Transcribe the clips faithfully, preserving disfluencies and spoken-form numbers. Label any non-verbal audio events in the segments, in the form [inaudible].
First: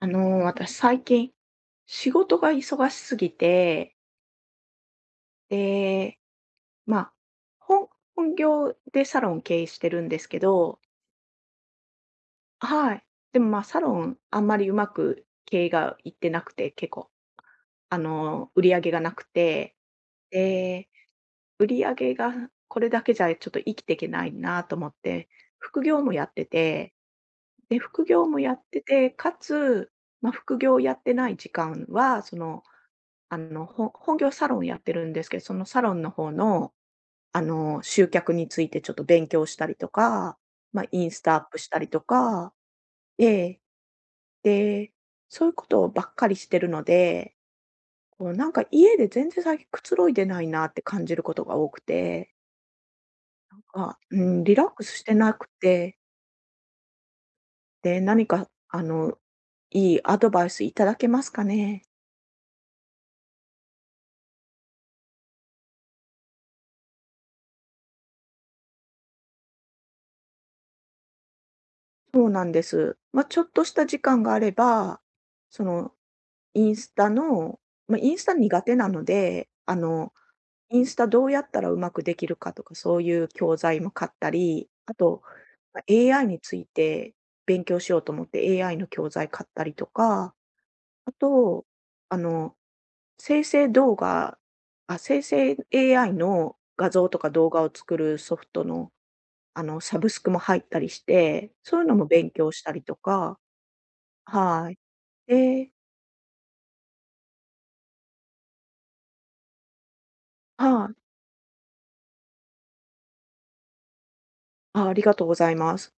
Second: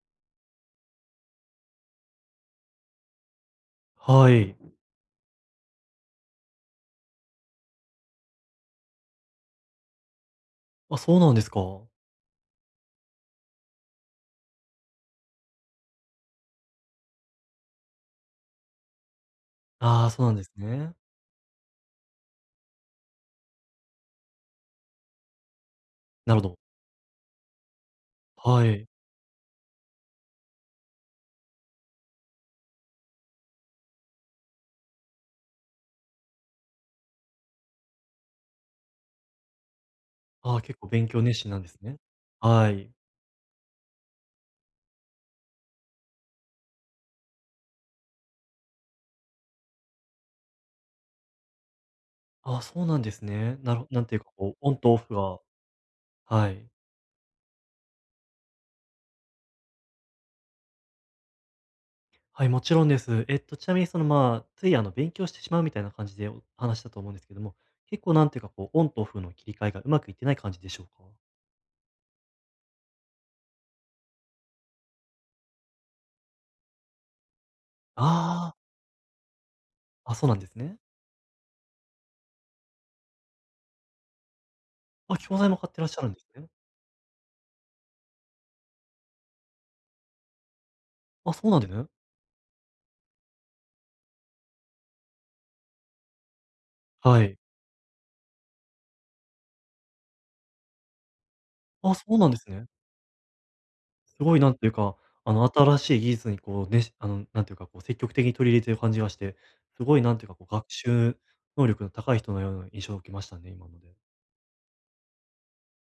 あのー、私最近、仕事が忙しすぎて、はい。で、まあ、本本業でサロン経営してるんですけど、あ、そうなんですか。はい。でもまあ、サロンあんまりうまく経営がいってなくて、結構、あのー、売り上げがなくて、ああ、そうなんですで、ね。売り上げがこれだけじゃちょっと生きていけないなと思って、副業もやっなるてほど。て、で、副業もやっはてい。て、かつ、まあ、副業やってない時間は、その、あの、ほ本業サロンやってるんですけど、そのサロンの方の、あの、集客についてちょっと勉強したりとか、ああ、結まあ、構イ勉ンス強タ熱アッ心プなんしですたりね。とか、はい。ええ。で、そういうことばっかりしてるので、こうなんか家で全然最近くつろいでないなって感じることが多くて、ああ、そうなんですね。なるあなんてういうか、ん、こリう、ラッオンクとオスしてフなが。くて、はい。で、何かあの、いいアドバイスいただけますかね？はい、もちろんです。えっと、ちなみにその、まあ、つい、あの、勉強してしまうみたいな感じでお話したと思うんですけども、結構なんていうか、こう、オンとオフの切り替えがうまくいってない感じでしょうか？そうなんです。まあ、ちょっとした時間があれば、そのインスタの、まあ、インスタあ苦手なので、あの、あ、あ、そうなんですイね。ンスタどうやったらうまくできるかとか、そういう教材も買ったり、ああ、と、教材も買っま、てらっしゃるんで エーアイ すにね。ついて勉強しようと思って エーアイ の教材買ったりとか、ああ、そうなんと、ですね。あの、生成動画あ、生成 エーアイ の画像とはかい。動画を作るソフトの、あの、サブスクも入ったりして、そういうあ、のそもうなん勉です強しね。たりとか、すごいなんていはうい。か、あの、で、新しい技術にこう、ねしあの、なんていうかこう、積極的に取り入れてる感じがして、すごいなんていうかこう、学はい。習能力の高い人のような印象を受けましたね、今ので。あ、ありがとうございます。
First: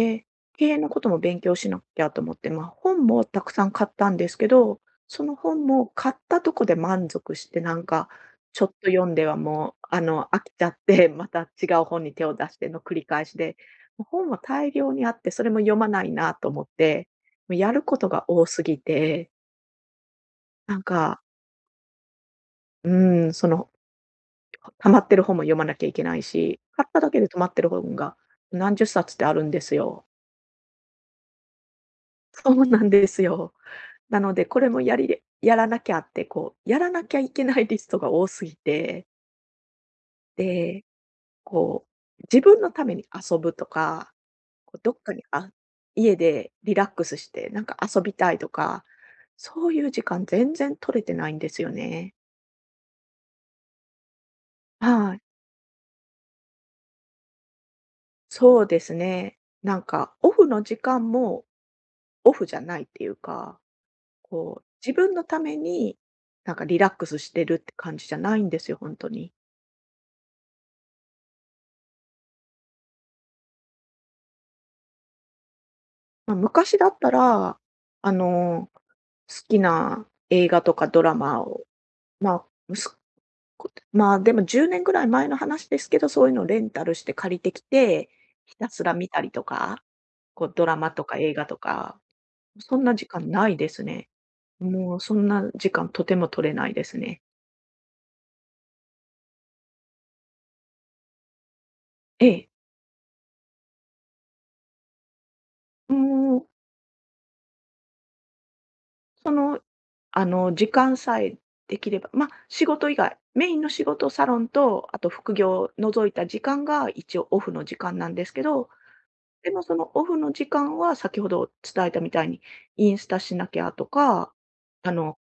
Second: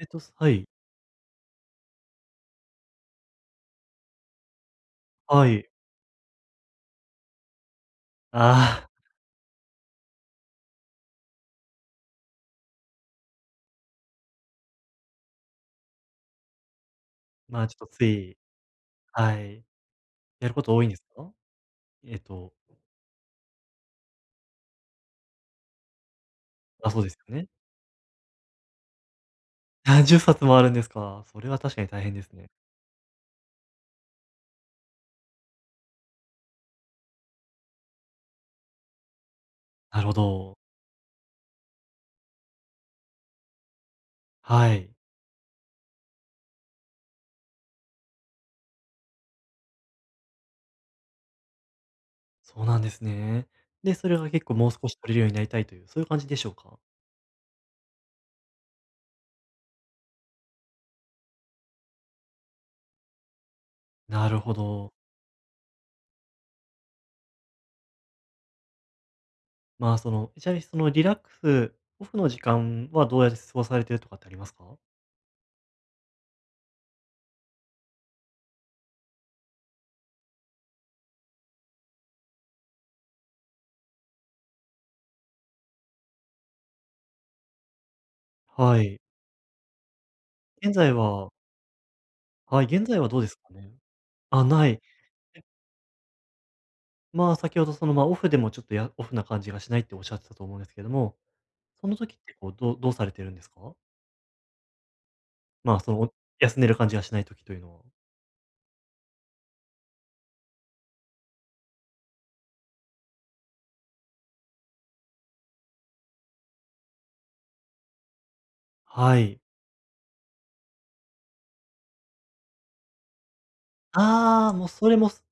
えっと、は経い。営のことも勉強しなきゃと思って、まあ、本もたくさん買ったんですけど、そのは本い。も買ったとこで満足して、なんか、ちょっあとあ、読んではもう、あの、飽きちゃって、[laughs] また違う本に手を出しての繰り返しで、もう本は大量にあって、それも読まないなと思って、もうまあ、やちるょっとこつとがい。多すぎて、はい。やることなん多いんですか、か？えっと、うん、その、溜まってる本も読まなきゃいけないし、買あ、ったそうだですけでよ止まね。ってる本が何十冊ってあるんですあ、1よ。冊もあるんですか。それは確かに大変です [laughs] ね。そうなんですよ。なので、これもやりでやらなきゃって、こう、やらなきゃいけないリストが多すぎて、なるほど。で、こう、自分のために遊ぶとか、こはうい。どっかに、あ家でリラックスして、なんか遊びたいとか、そういう時間全然取れてないんですよね。そうなんですね。で、それが結構もう少しは取れい。るようになりたいという、そういう感じでしょうか？そうですね。なんか、オフの時間もオフじゃないっていうか、なるほこう、自ど。分のために、なんかリラックスしてるって感じじゃないんですよ、本当に。まあ、その、ちなみにそのリラックスオフの時間はどうやって過ごされてるとかってありますか？まあ、昔だったら、あの、好きな映画とかドラマを、ま、あ息子まあ、でもじゅうねんぐらい前の話ですけど、そういうのをレンタルして借りてきて、ひたはすらい。見たりとか、こうド現ラマ在とかは映画とか、はい、そん現な在時はどうで間すなかいでね？すね。あ、ない。もうそんえ、な時間とても取れないですね。まあ、先ほどその、まあ、オフでもちょっとやオフな感じがしないっておっしゃってたと思うんですけども、その時っえてえ。こう、どうどうされてるんですか？まあ、そもの、おう休んでる感じがしない時というのは。その、あの、時間さえできれば、まあ、仕事以外、メインの仕事、サロンと、あと副業を除いた時間が一応オフの時間なんですけど、はい。でもそのオフの時間は先ほど伝えたみたいに、インスタしなきゃとか、ああ、もうそあれもの、そ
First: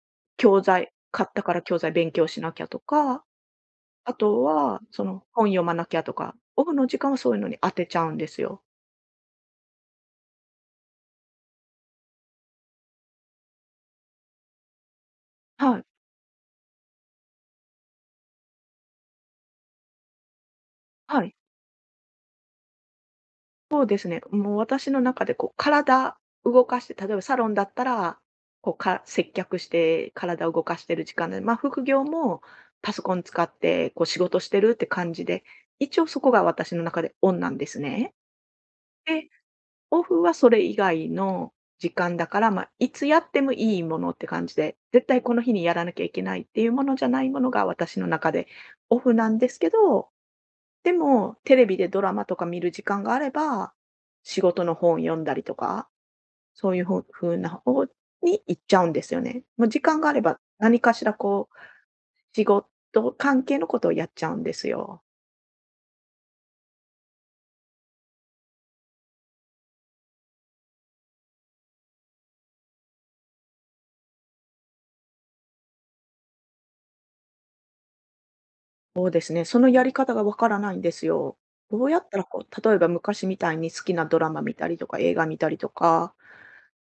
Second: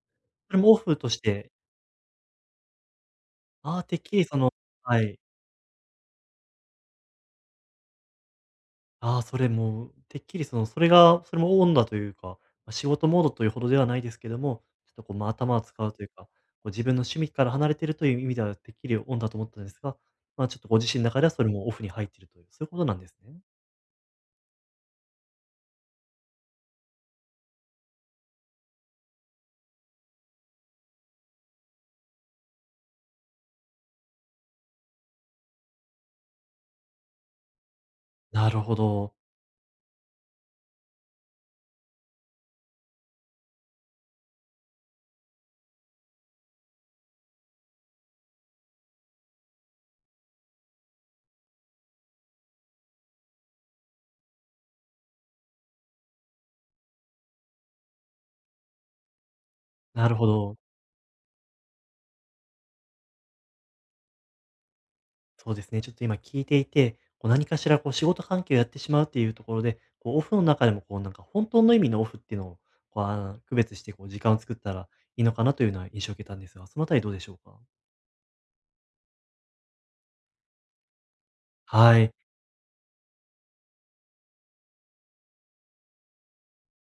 れ教もオ材フとし買ったて、から教材勉強しなきゃとか、ああ、てっあきりそとのははそい。の本読まなきゃとか、オフの時間はそういうのに当てちゃうんですよ。ああ、それもう、てっきりその、それが、それもオンだというか、ま、仕事モードというほどではないですけども、ちょっとこう、ま、頭を使はい、うというか、こう自分の趣味から離れているという意味では、てっきりオンだと思ったんですが、ま、ちょっとご自身の中はではい。それもオフに入っているという、そういうことなんですね。そうですね。もう私の中でこう体動かして、例えばサロンだったら、こうか接客して体を動かしてる時間で、まあ副業もパソコン使ってこう仕事してるって感じで、一応そこが私の中でオンなんですね。なるほど、で、オフはそれ以外の時間だから、まあいつやってもいいものって感じで、絶対この日にやらなきゃいけないっていうものじゃないものが私の中でオフなんですけど、でも、テレビでドラマとか見る時間があれば、仕事の本読んだりとか、そういうふ風な方に行っちゃうんですよね。もう時間ながあるれほば、ど。何かしらこう、仕事関係のことをやっちゃうんですよ。そうですね、ちょっと今聞いていて、こう何かしらこう仕事関係をやってしまうっていうところで、こうオフの中でもこうなんか本当の意味のオフっていうのを、こう、あ、区別してこう時間を作ったらいいのかなというような印象を受けたんですが、そのあたりどうでしょうか？そうですね、そのやり方がわからないんですよ。どうやはっい。たらこう、例えば昔みたいに好きなドラマ見たりとか映画見たりとか、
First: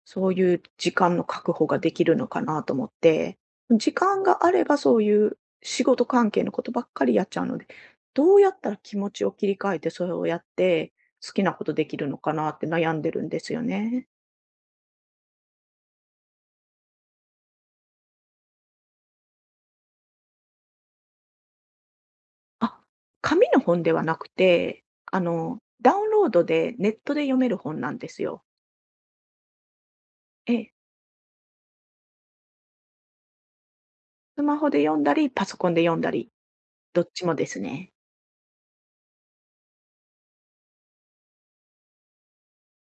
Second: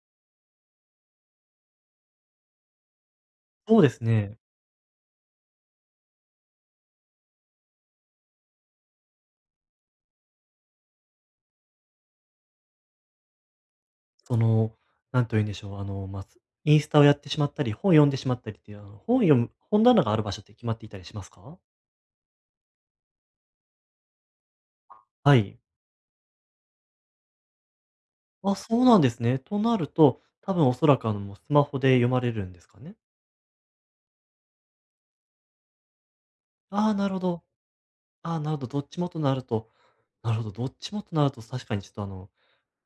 そういう時間の確保ができるのかなと思って、そうで時す間ね。があればそういう仕事関係のことばっかりやっちゃうので、どうやったら気持ちを切り替えてそれをやって好きなことできるのかなって悩んでるんですよね。その、なんと言うんでしょう、あの、まあ、すインスタをやってしまったり、本読んでしまったりっていう、あの、本読む本棚がある場所って決まっていたりしますか？あ、紙の本ではなくて、あはの、い。ダウンロードでネットで読める本なんですよ。あ、そうなんですね。となると、え多分え。おそらく、あの、もうスマホで読まれるんですかね？スマホで読んだり、パソコンで読んだり、ああ、どなっるほちもど。ですね。ああ、なるほど、どっちもとなるとなるほど、どっちもとなると確かにちょっと、あの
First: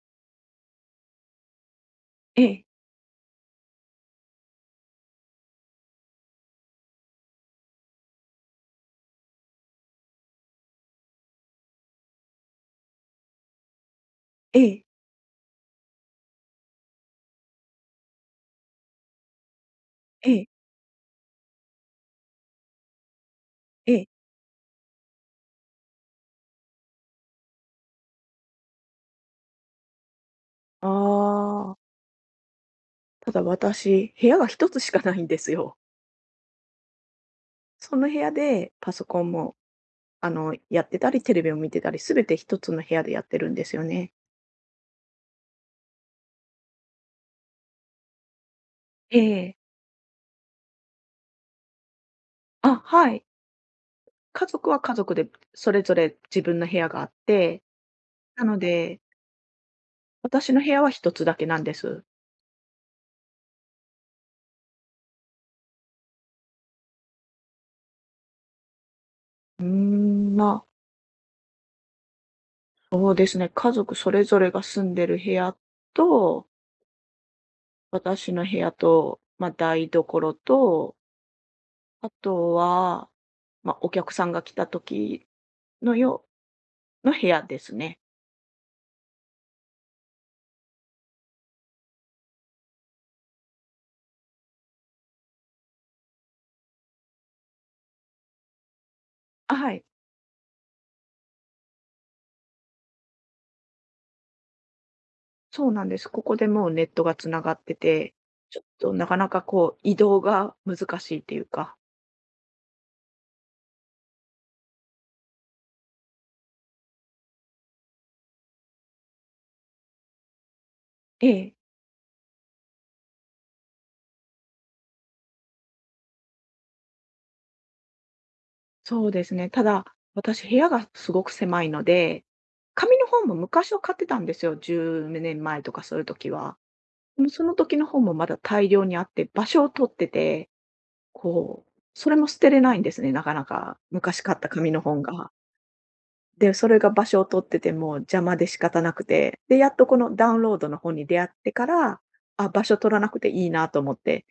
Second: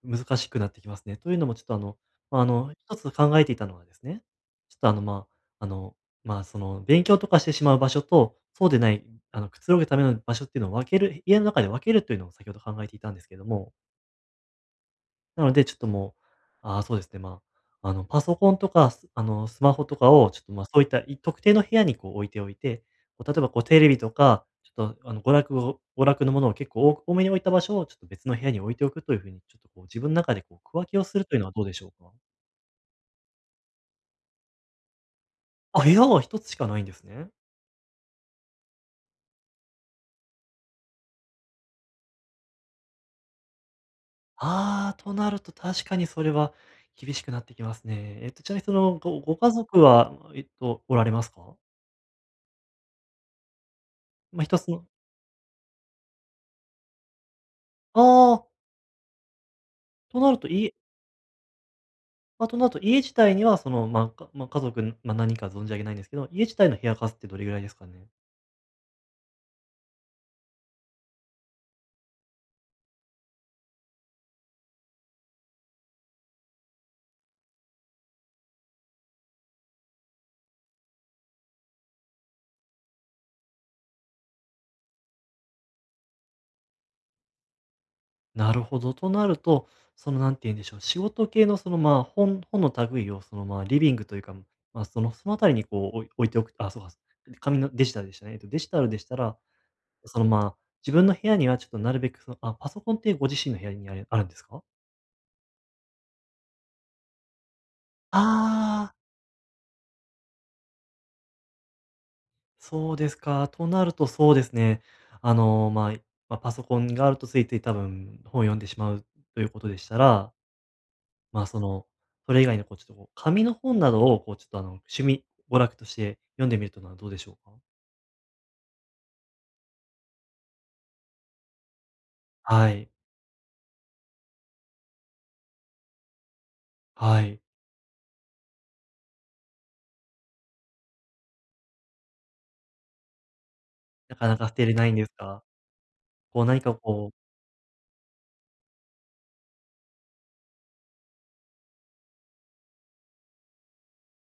難しくなってきますね。というのもちょっとあの、まえあ、あえ、の、一つ考えていたのはですね、ちょっとあの、まあ、あの、まあ、その、勉強とかしてしまう場所と、そうでない、あの、くつろぐための場所っていうのを分ける家の中で分けるというのを先ほど考えていたんですけども、ええ、なので、ちょっともう、ああ、そうですね、まあ、あの、パソコンとか、すあの、スマホとかえを、ちょっえ、と、まあ、そういった、い特定の部屋にこう置いておいて、こう、例えば、こう、テレえビとえ。か、ちょっと、あの、娯楽を娯楽のものを結構お多めに置いた場所を、ちょっと別の部屋に置いておくという風に、ちょっと、こう、自分の中で、こう、区分あけをするというのはどうでしょあ、うか？ただ私、部屋が一つしかないんですよ。あ、部屋は一つしかないんですね。その部屋でパソコンも、あの、やってたり、テレビを見てたり、すべて一つの部屋でやってるんですよね。ああ、となると確かにそれは厳しくなってきますね。えっと、ちなみにその、えごご家え。族は、えっと、おられますか？あ、はい。まあ、家一つ族はの家族でそれぞれ自分の部屋があって、あなあ、ので、となると私の部い屋は一つだけなんです。まあと、なと、家自体には、その、まあ、かまあ、家族、まあ、何人か存じ上げないんですけど、家自体の部屋数ってどれぐらいですかね？うーん、まあ、そうですね、家族それぞれが住んでる部屋と私の部屋と、まあ、台所と、あとは、まあ、お客さんが来た時のようの部屋ですね。なるほど。となると、その、なんて言うんでしょう、仕事系の、その、まあ、本本の類を、その、まあ、リビングというか、まあ、そのそのあたりに、こう、おい置いておく。あ、そうか、紙のデジタルでしたね。えっと、デジタルでしたら、あ、はい、その、まあ、自分の部屋にはちょっとなるべく、そのあ、パソコンってご自身の部屋にあるあるんですか？そうなんです。ここでもうネットが繋がってて、ちょっあとあー。なかなかこう移動が難しいっていうか。そうですか。となるとそうですね。あの、まあ、まあ、パソコンがあるとついつい多分本を読んでしまうということでしたら、えまあ、え、その、それ以外のこうちょっとこう、紙の本などをこうちょっとあの、趣味娯楽として読んでみるというのはどうでしょうか？そうですね。ただ、私部屋がすごく狭いので、はい、紙の本も昔は買ってたんですよ、じゅうねんまえとかそういう時は。はでもい。その時の本もまだ大量にあって、場所を取ってて、こう、それも捨てれないんですね、なかなか。な昔か買なったか捨て紙れのないん本ですが。が、こうで、何そかれが場こう、所を取ってても邪魔で仕方なくて、で、やっとこのダウンロードの本に出会ってから、あ、場所取らなくていいなと思って、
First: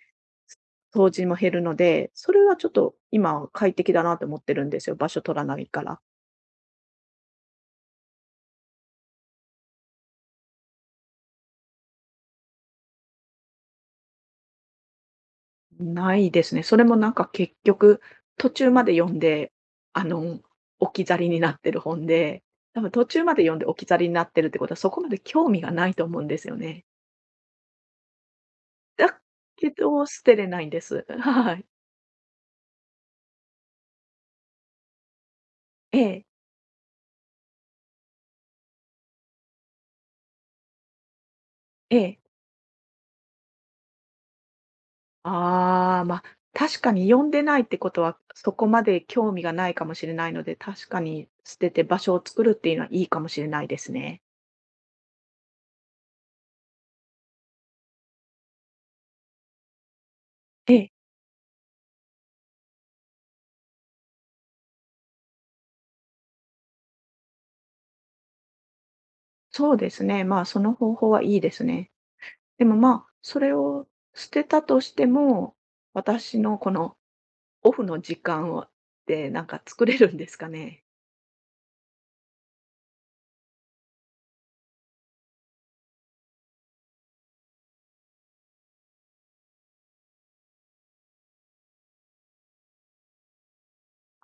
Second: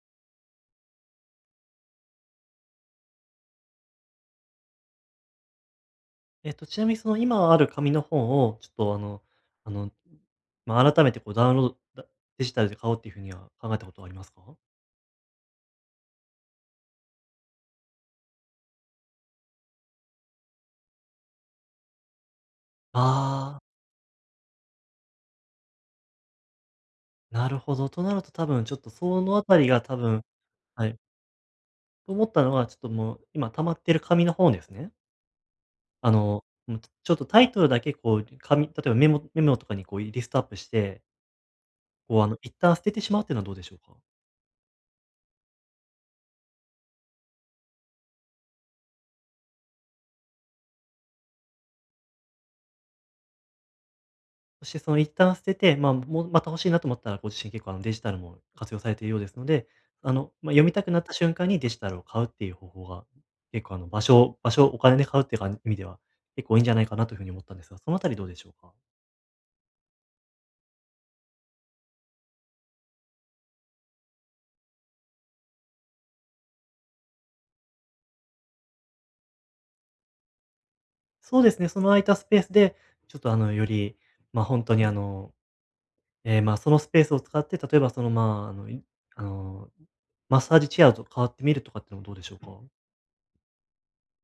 掃除も減るので、それはちょっと今は快適だなと思ってるんですよ、場所取らないから。えっとちなみにその今ある紙の本をちょっとあのあの、まあ、改めてこうダウンロードだデジタルで買おうっていう風には考えたことはありますか？ないですね。それもなんか結局、途中まで読んで、あの、置き去りになってる本で、多分途中まであ読んあでー。置き去りになってるってことは、そこまで興味がないと思うんですよね。なるほど。となると多分ちょっとだそのあたりけが多ど、捨分てれないんではい。す。[laughs] はい。と思ったのは、ちょっともう今溜まってる紙の方ですね。えあえ、の、もうちょちょっとタイトルだけこう紙例えばメモメモとかにこうリストアップして、ええ。こうあの一旦捨ててしまうっていうのはどうでしょうか？ああ、まあ、確かに読んでないってことは、そこまで興味がないかもしれないので、確かに捨てて場所を作るっていうのはいいかもしれないですね。そしてその一旦捨てて、まあ、もうまた欲しいなと思ったら、ご自身結構あのデジタルも活用されているようですので、あの、まあ、読みえたえ、くなった瞬間にデジタルを買うっていう方法が、結構あの場所を場所、お金で買うっていうか意味では、結構いいんじゃないかなというふうに思ったんですが、そのあたりどうでしょうか？そうですね、まあ、その方法はいいですね。でも、まあ、それを捨てたとしても、私のこのオフの時間をで、なんか作れるんですかね？そうですね、その空いたスペースで、ちょっとあの、より、ま、あ本当にあの、ええ、ま、そのスペースを使って、例えばその、まあ、あの、いあの、マッサージチェアと変わってみるとかっていうのもどうでしょうか？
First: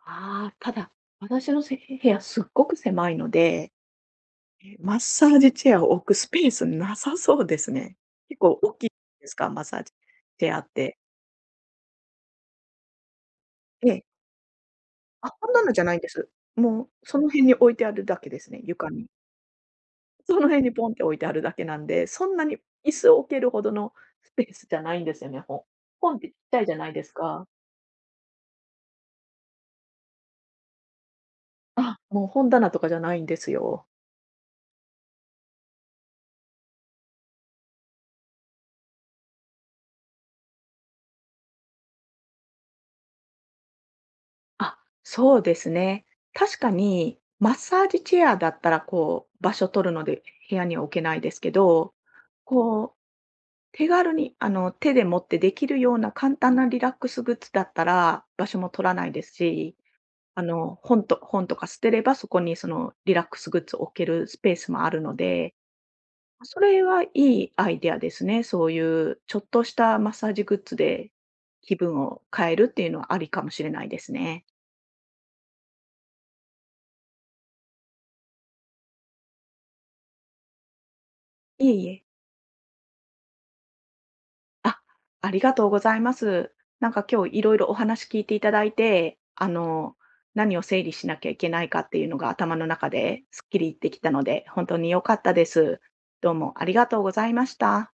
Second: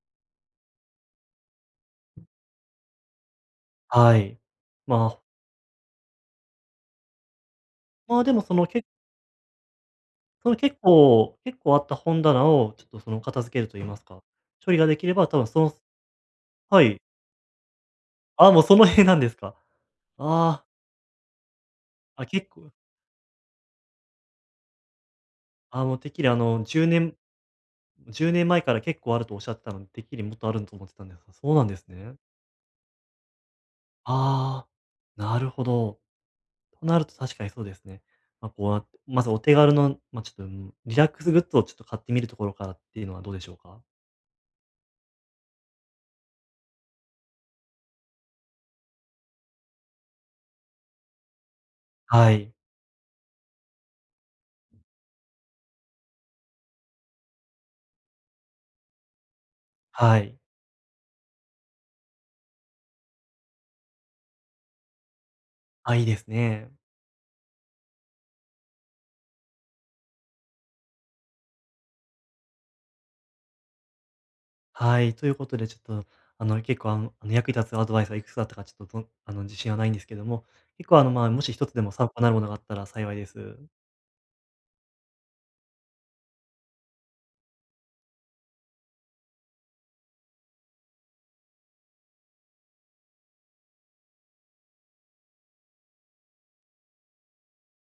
ああ、ただ、私のせ部屋すっごく狭いので、はい。え、マッまあ、サージチェアを置くスペースなさそうですね。まあ、で結もそ構の、大きけいですか？マッサージチそェのアっ結て。構結構あった本棚をちょっとその、片付けると言えいまえ。すか、処理ができれば、あ、多分こんそなののじゃないんです。はもうい。その辺に置いてあるだけであすあ、ね、もうその床に。辺なんですか。その辺ああ、にポンって置いてあるだけなんで、そあ、んな結に構、椅子を置けるほどのスペースじゃないんですよね、ほああ、もうてっ本っきてりちっあちゃの、いじゃ10ないです年か。いちねんまえから結構あるとおっしゃってたので、てっきりもっとあると思ってたんですが、そうなんですあ、ね。もう本棚とかじゃないんですよ。ああ、なるほど。となると確かにそうですね。まあ、こうやって、まずお手軽の、まあ、ちょっと、うん、リラックスグッズをちょっと買ってみるところからっていうのはどうでしょうか？あ、そうですね。確かにマッサージチェアだったらこう場所取るので、部屋には置けないですけど、はい、こう手軽に、あの、手で持ってできるような簡単なリラックスグッズだったら、場所も取らないですし、はい。あの、本と本とか捨てれば、そこにそのリラックスグッズを置けるスペースもあるので、あ、いいですそね。れはいいアイデアですね。そういうちょっとしたマッサージグッズで気分を変えるっていうのはありかもしれないですね。はい、ということでちょっと、あの、結構、あのあの、役に立つアドバイスはいくつだったかちょっと、どあの、自信はないんですけども、結構、あの、まあ、もし一いえつでいもえ。参考になるものがあったら幸いです。あ、ありがとうございます。なんか今日いろいろお話聞いていただいて、あの、何を整理しなきゃいけないかっていうのが頭の中ですっきりできたので、本当に良かったです。どうもありがとうございました。